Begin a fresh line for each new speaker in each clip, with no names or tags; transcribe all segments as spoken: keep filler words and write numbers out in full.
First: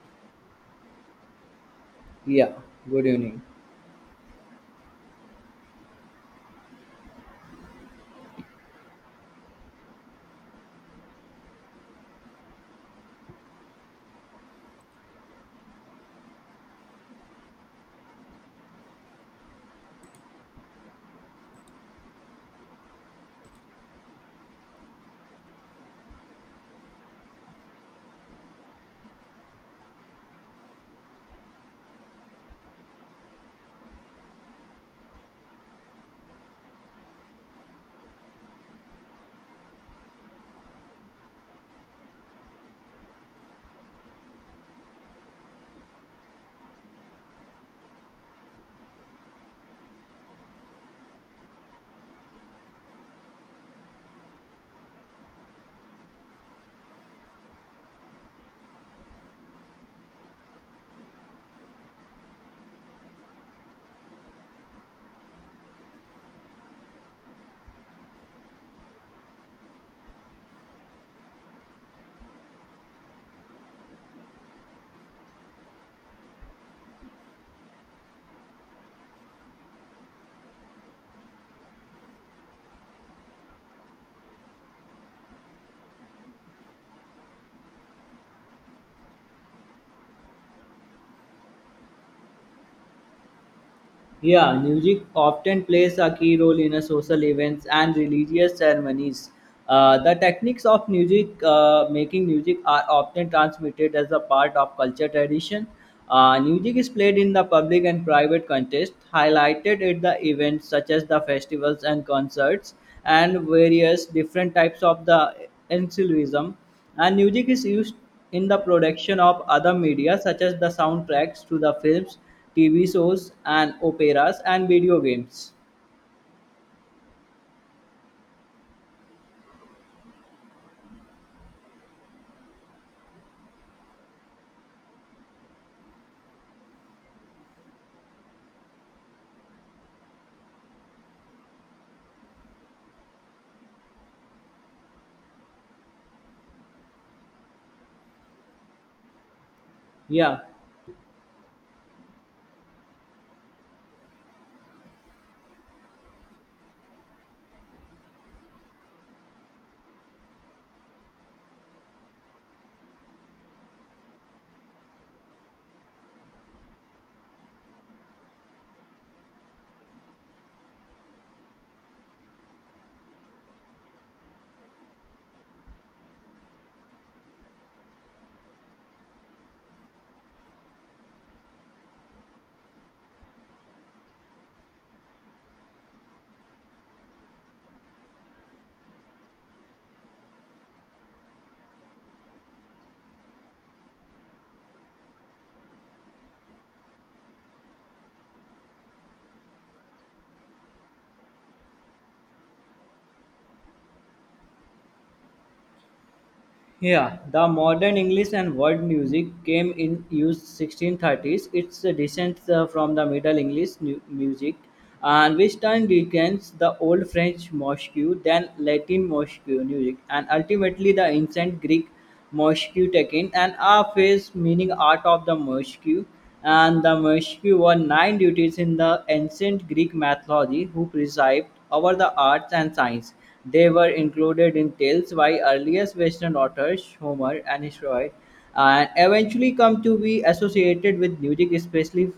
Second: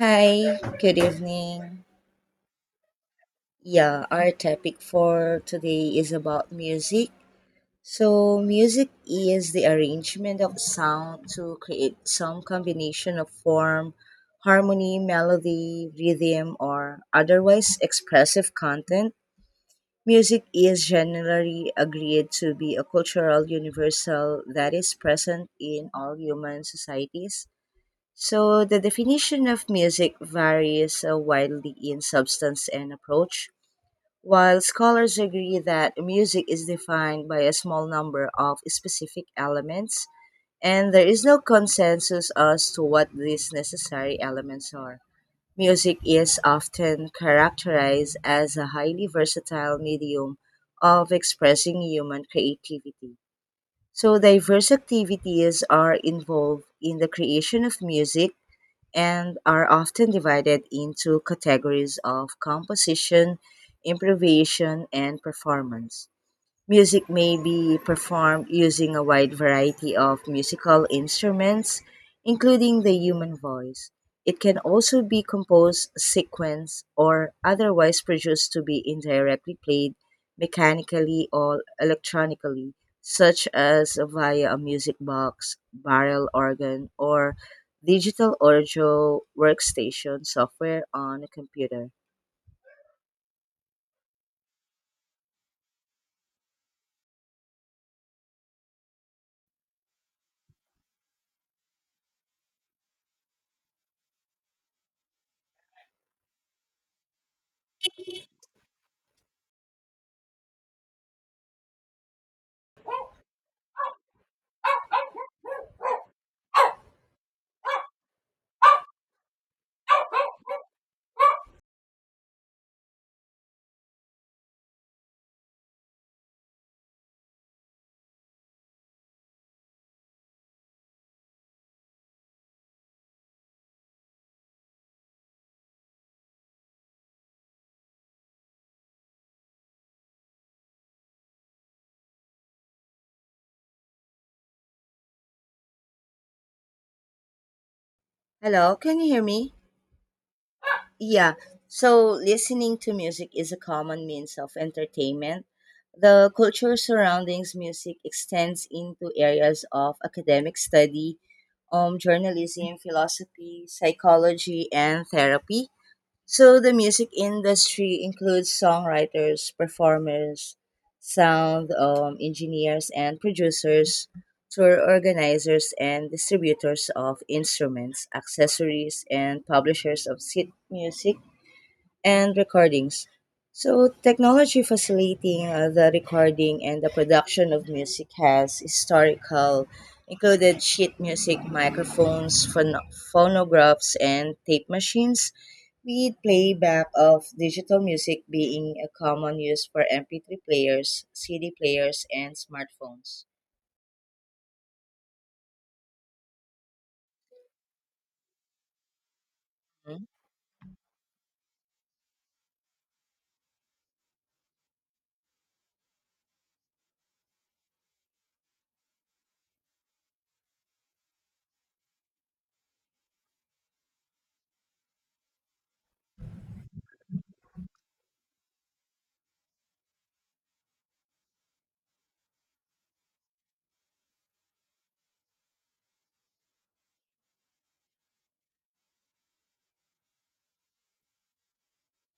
Hi, good evening.
Yeah, good evening.
Yeah, our topic for today is about music. So, music is the arrangement of sound to create some combination of form, harmony, melody, rhythm, or otherwise expressive content. Music is generally agreed to be a cultural universal that is present in all human societies. So the definition of music varies uh, widely in substance and approach. While scholars agree that music is defined by a small number of specific elements, and there is no consensus as to what these necessary elements are. Music is often characterized as a highly versatile medium of expressing human creativity. So, diverse activities are involved in the creation of music and are often divided into categories of composition, improvisation, and performance. Music may be performed using a wide variety of musical instruments, including the human voice. It can also be composed, sequenced, or otherwise produced to be indirectly played mechanically or electronically, such as via a music box, barrel organ, or digital audio workstation software on a computer.
Yeah, Music often plays a key role in a social events and religious ceremonies. Uh, the techniques of music uh, making music are often transmitted as a part of culture tradition. Uh, music is played in the public and private context, highlighted at the events such as the festivals and concerts, and various different types of the ensemble. And music is used in the production of other media such as the soundtracks to the films, T V shows and operas and video games.
Hello, can you hear me?
Yeah,
Yeah. So listening to music is a common means of entertainment. The culture surrounding music extends into areas of academic study, um, journalism, philosophy, psychology, and therapy. So the music industry includes songwriters, performers, sound um, engineers, and producers, tour organizers, and distributors of instruments, accessories, and publishers of sit music and recordings. So, technology facilitating uh, the recording and the production of music has historical included sheet music, microphones, phon- phonographs, and tape machines, with playback of digital music being a common use for M P three players, C D players, and smartphones.
yeah. The modern English and world music came in
Hmm?
use sixteen thirties. It's a descent uh, from the Middle English nu- music, and which time becomes the Old French mosque, then Latin mosque music, and ultimately the ancient Greek Morsque Tekken and Aphes meaning art of the Morsque, and the Morsque were nine deities in the ancient Greek mythology who presided over the arts and science. They were included in tales by earliest Western authors Homer and Herodotus and eventually come to be associated with music, especially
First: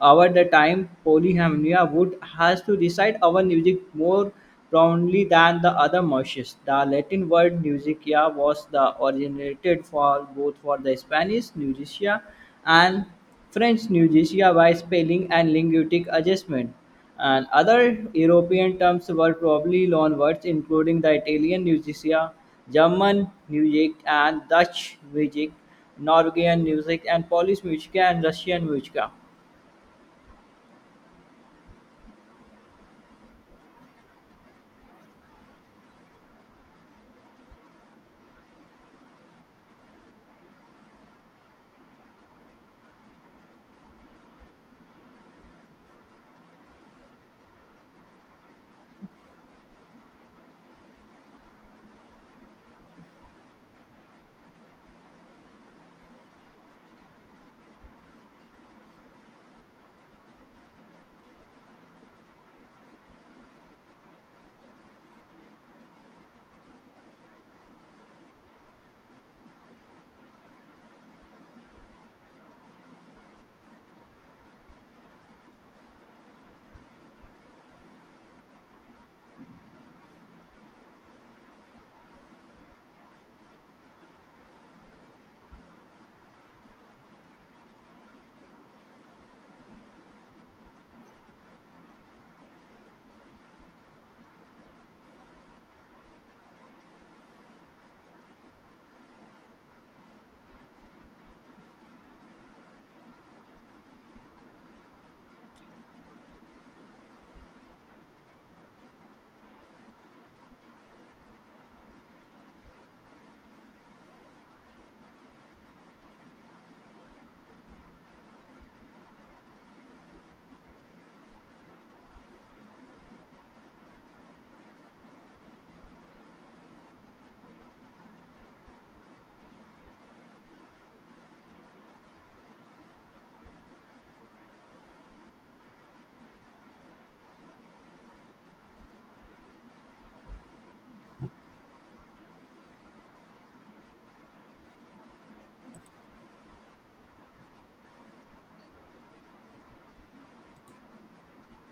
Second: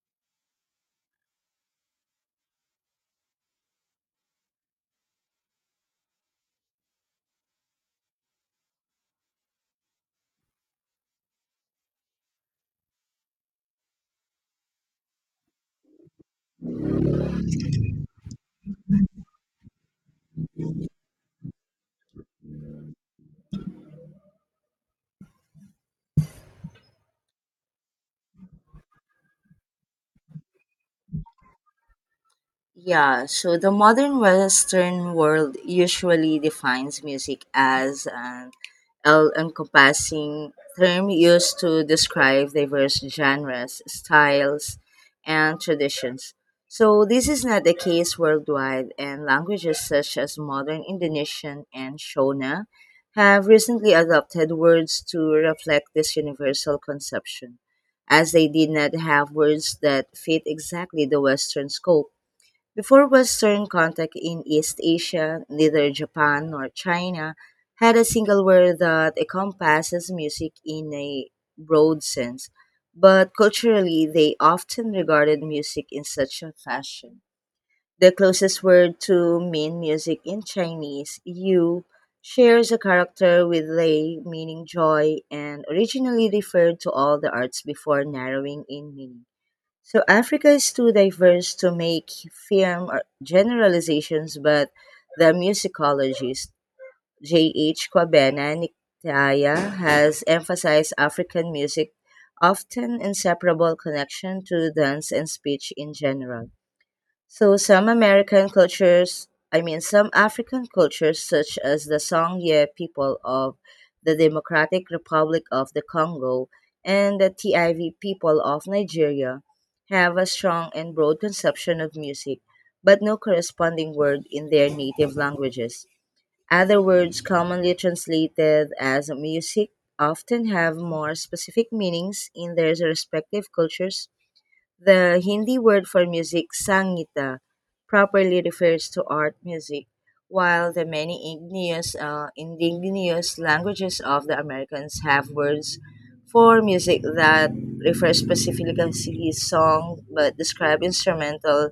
over the time, Polyhymnia would has to recite our music more profoundly than the other Mauritius. The Latin word "musicia" was the originated for both for the Spanish "musicía" and French "musicía" by spelling and linguistic adjustment. And other European terms were probably loan words, including the Italian "musicia," German music and Dutch music, Norwegian music and Polish music and Russian music.
Yeah, so the modern Western world usually defines music as an all encompassing term used to describe diverse genres, styles, and traditions. So, this is not the case worldwide, and languages such as modern Indonesian and Shona have recently adopted words to reflect this universal conception, as they did not have words that fit exactly the Western scope. Before Western contact in East Asia, neither Japan nor China had a single word that encompasses music in a broad sense, but culturally they often regarded music in such a fashion. The closest word to mean music in Chinese, yu, shares a character with lei, meaning joy, and originally referred to all the arts before narrowing in meaning. So Africa is too diverse to make firm or generalizations, but the musicologist J H. Kwabena Nikitaya has emphasized African music often inseparable connection to dance and speech in general. So some American cultures, I mean some African cultures such as the Songye people of the Democratic Republic of the Congo and the T I V people of Nigeria have a strong and broad conception of music, but no corresponding word in their native languages. Other words commonly translated as music often have more specific meanings in their respective cultures. The Hindi word for music, Sangita, properly refers to art music, while the many igneous, uh, indigenous languages of the Americans have words for music that refer specifically to song but describe instrumental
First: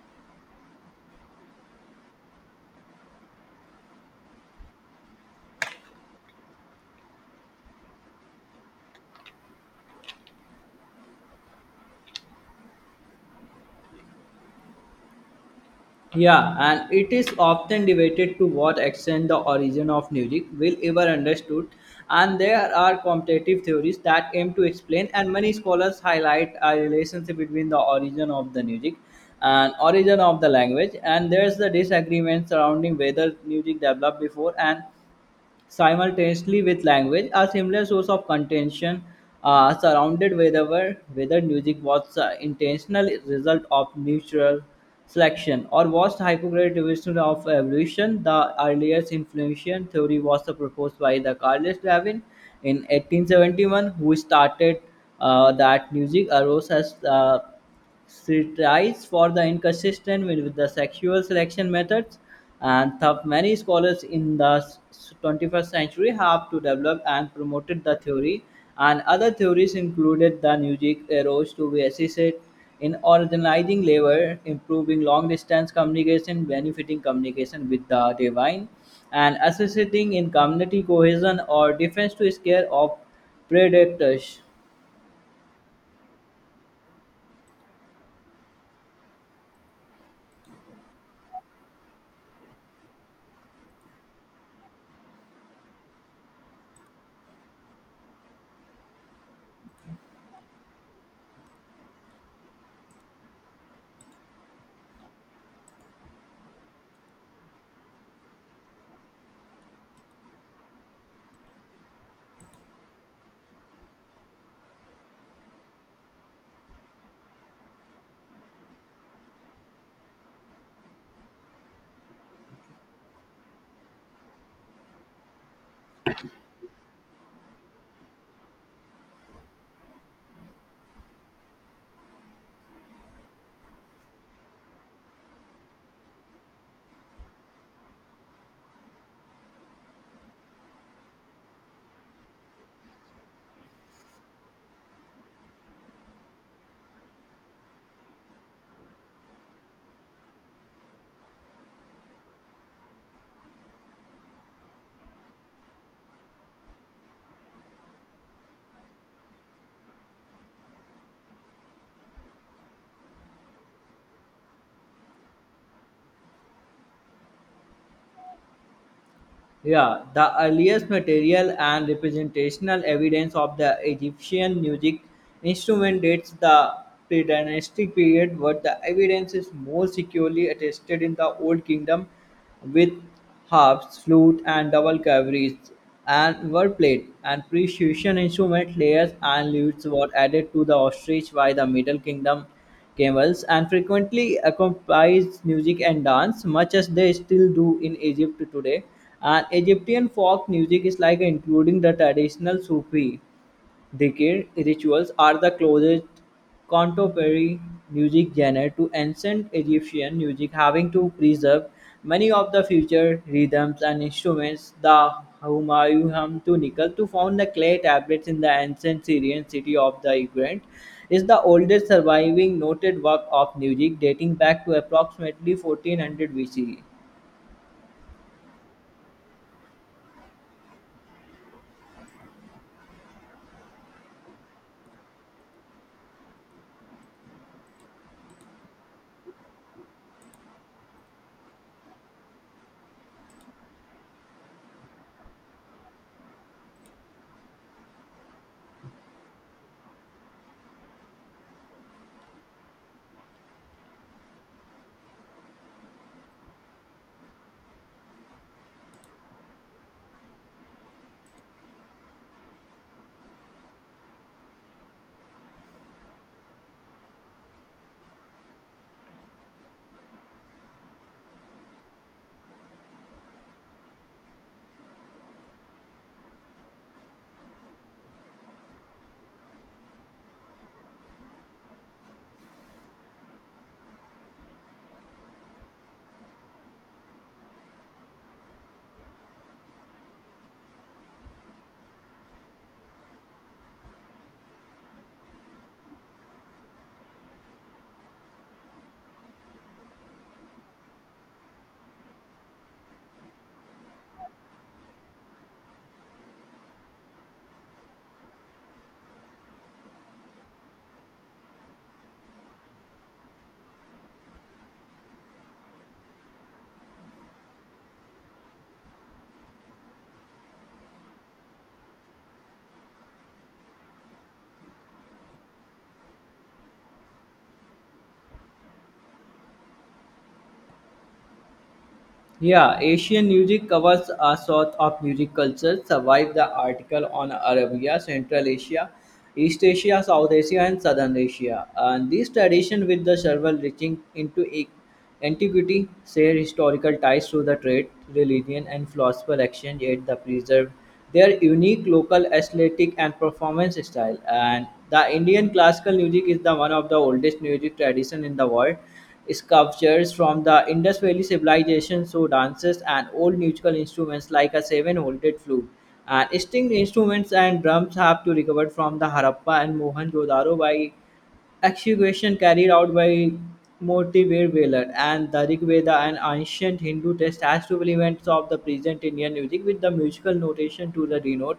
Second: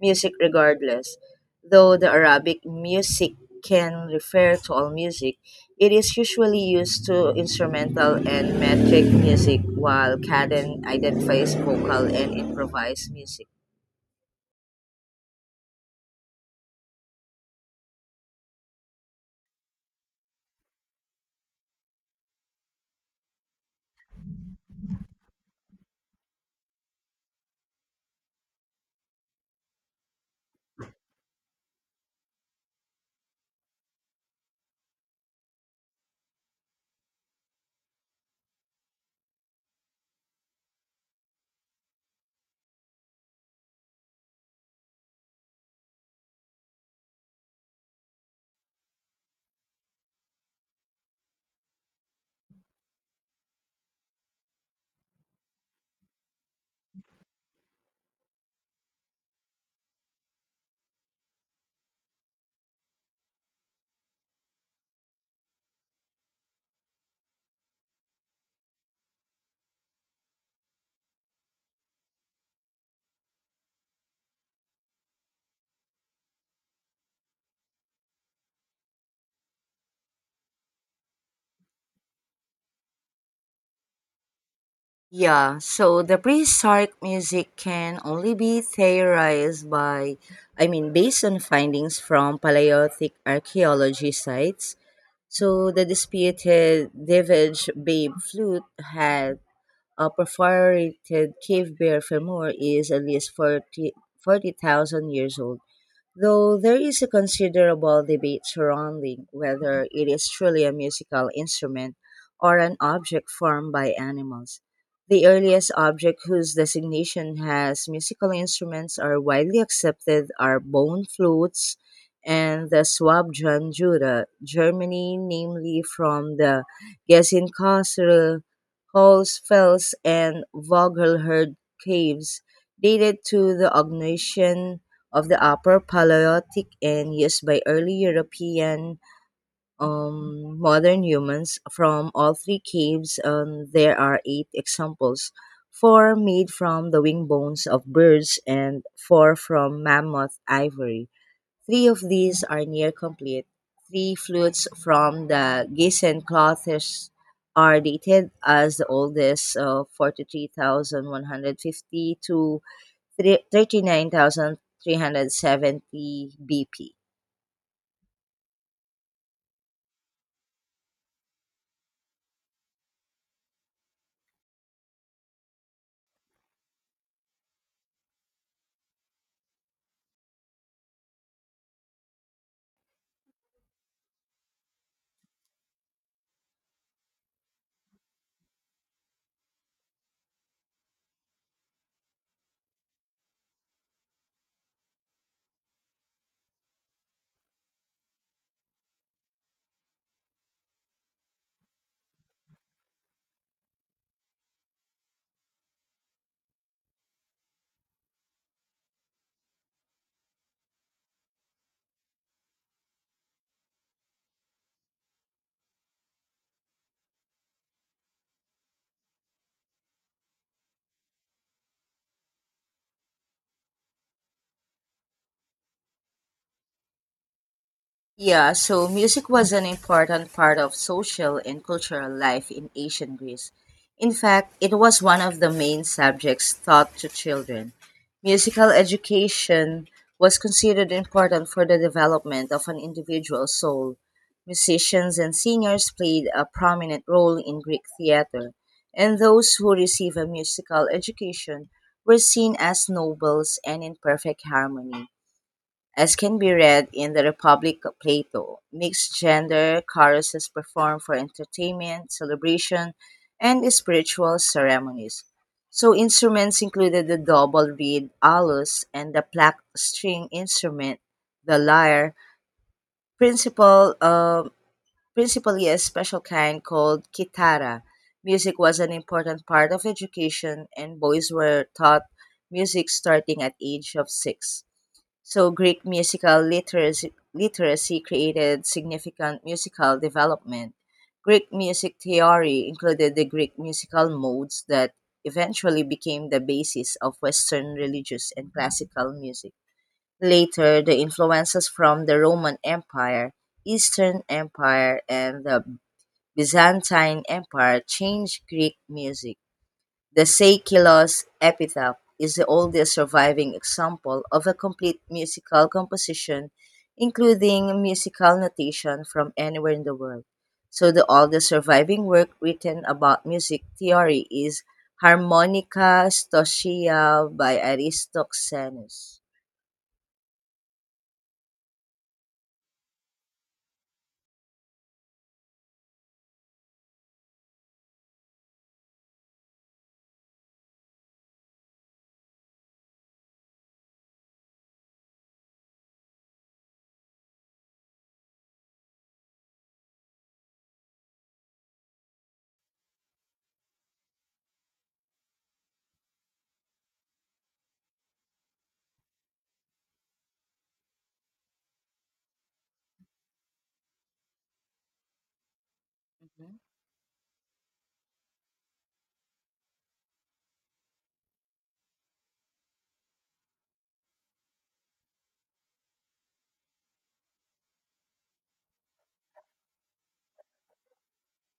music regardless, though the Arabic music can refer to all music. It is usually used to instrumental and metric music, while caden identifies vocal and improvised music.
Yeah, and it is often debated to what extent the origin of music will ever understood, and there are competitive theories that aim to explain, and many scholars highlight a relationship between the origin of the music and origin of the language, and there's the disagreement surrounding whether music developed before and simultaneously with language, a similar source of contention uh, surrounded whether, whether music was uh, intentional result of natural selection or was hypocritical of evolution. The earliest influential theory was proposed by the Carlos Darwin in eighteen seventy-one, who started uh, that music arose as uh, she tries for the inconsistent with with the sexual selection methods and thought many scholars in the s- twenty-first century have to develop and promoted the theory and other theories included the music arose to be assisted in organizing labor, improving long distance communication, benefiting communication with the divine, and assisting in community cohesion or defense to scare of predators.
Yeah, so the prehistoric music can only be theorized by, I mean, based on findings from Paleolithic archaeology sites. So the disputed Davidge babe flute had a perforated cave bear femur is at least forty forty thousand years old. Though there is a considerable debate surrounding whether it is truly a musical instrument or an object formed by animals. The earliest objects whose designation has musical instruments are widely accepted are bone flutes and the Swabjan Jura, Germany, namely from the Geisenkosel, Holzfels, and Vogelherd caves, dated to the Ordovician of the Upper Paleolithic and used by early European um, modern humans. From all three caves, um, there are eight examples, four made from the wing bones of birds and four from mammoth ivory. Three of these are near complete. Three flutes from the Gießen cloths are dated as the oldest, uh, forty-three thousand one hundred fifty to thirty-nine thousand three hundred seventy B P.
Yeah, the earliest material and representational evidence of the Egyptian music instrument dates the pre-dynastic period, but the evidence is more securely attested in the Old Kingdom with harps, flute, and double cavities and were played, and precision instrument layers and lutes were added to the ostrich by the Middle Kingdom camels, and frequently accompanies music and dance, much as they still do in Egypt today. And Egyptian folk music is like including the traditional Sufi. Dhikr rituals are the closest contemporary music genre to ancient Egyptian music, having to preserve many of the future rhythms and instruments. The Humayun to Nickel, to found the clay tablets in the ancient Syrian city of the Ignorant, is the oldest surviving noted work of music dating back to approximately fourteen hundred B C E.
Yeah, so music was an important part of social and cultural life in ancient Greece. In fact, it was one of the main subjects taught to children. Musical education was considered important for the development of an individual's soul. Musicians and singers played a prominent role in Greek theater, and those who received a musical education were seen as nobles and in perfect harmony. As can be read in the Republic of Plato, mixed gender choruses perform for entertainment, celebration, and spiritual ceremonies. So instruments included the double reed alus and the plucked string instrument, the lyre, principal, um principally a special kind called kitara. Music was an important part of education, and boys were taught music starting at age of six. So Greek musical literacy, literacy created significant musical development. Greek music theory included the Greek musical modes that eventually became the basis of Western religious and classical music. Later, the influences from the Roman Empire, Eastern Empire, and the Byzantine Empire changed Greek music. The "Seikilos Epitaph" is the oldest surviving example of a complete musical composition including musical notation from anywhere in the world. So the oldest surviving work written about music theory is Harmonica Stoichia by Aristoxenus.
Yeah, Asian music covers a sort of music culture. Survive the article on Arabia, Central Asia, East Asia, South Asia, and Southern Asia. And this tradition, with the several reaching into a- antiquity, share historical ties to the trade, religion, and philosophical exchange. Yet, the preserve their unique local aesthetic and performance style. And the Indian classical music is the one of the oldest music tradition in the world sculptures from the Indus Valley civilization so dances and old musical instruments like a seven-handled flute. And
Mhm.
string instruments and drums have to recovered from the Harappa and Mohenjo-daro by excavation carried out by Motivir Velar and the Rig Veda, an ancient Hindu text, has two elements of the present Indian music, with the musical notation to the denote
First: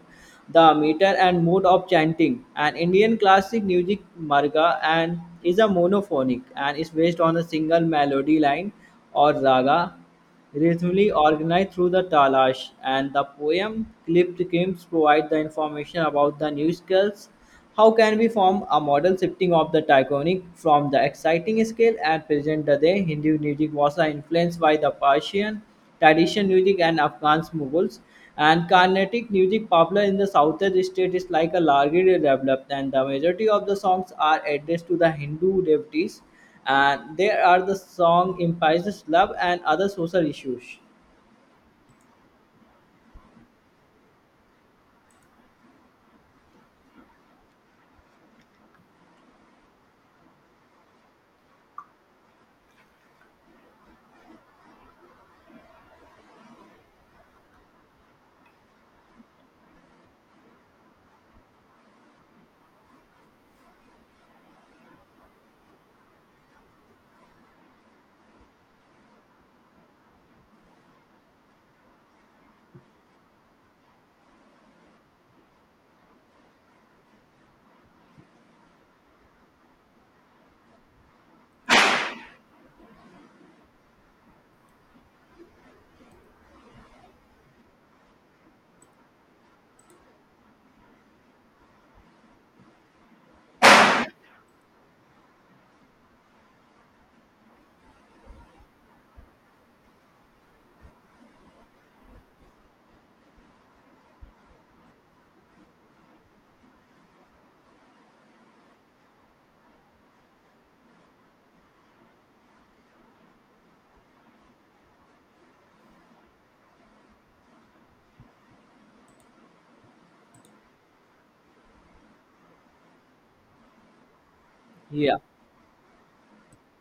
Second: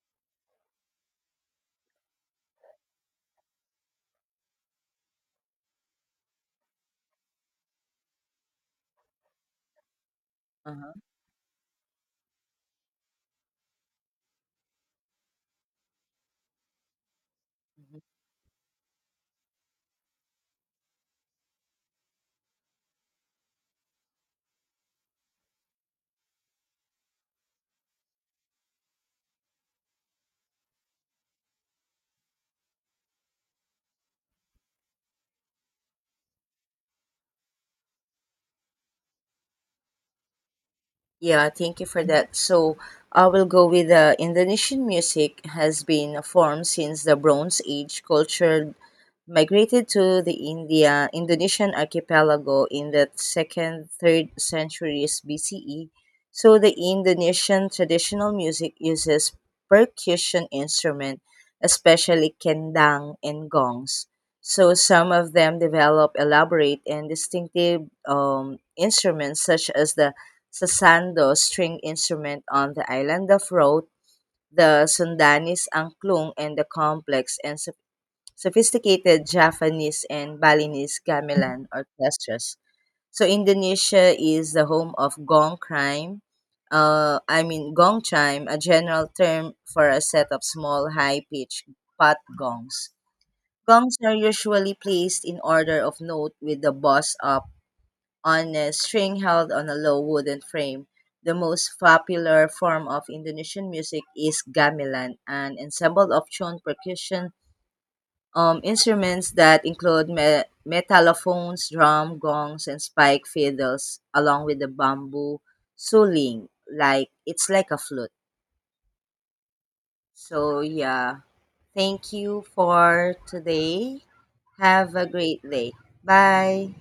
the meter and mode of chanting. And Indian classic music marga and is a monophonic and is based on a single melody line or raga
Uh-huh.
rhythmically organized through the talash and the poem clipped games provide the information about the new skills. How
Mhm.
can we form a model shifting of the taconic from the exciting scale and present the day? Hindu music was influenced by the Persian tradition music and Afghan Mughals, and Carnatic music popular in the southern state is like a largely developed, and the majority of the songs are addressed to the Hindu devotees and there are the song implies love and other social issues.
Yeah, thank you for that. So I will go with uh, Indonesian music has been a form since the Bronze Age culture migrated to the India Indonesian archipelago in the second third centuries B C E, so the Indonesian traditional music uses percussion instrument, especially kendang and gongs. So some of them develop elaborate and distinctive um, instruments such as the sasando string instrument on the island of Rote, the Sundanese angklung, and the complex and sophisticated Japanese and Balinese gamelan orchestras. So Indonesia is the home of gong crime. Uh, I mean gong chime, a general term for a set of small high-pitched pot gongs. Gongs are usually placed in order of note with the boss up on a string held on a low wooden frame. The most popular form of Indonesian music is gamelan, an ensemble of tuned percussion um, instruments that include me- metallophones, drum, gongs, and spike fiddles, along with the bamboo suling. Like it's like a flute. So yeah, thank you for today. Have a
Yeah,
great day. Bye.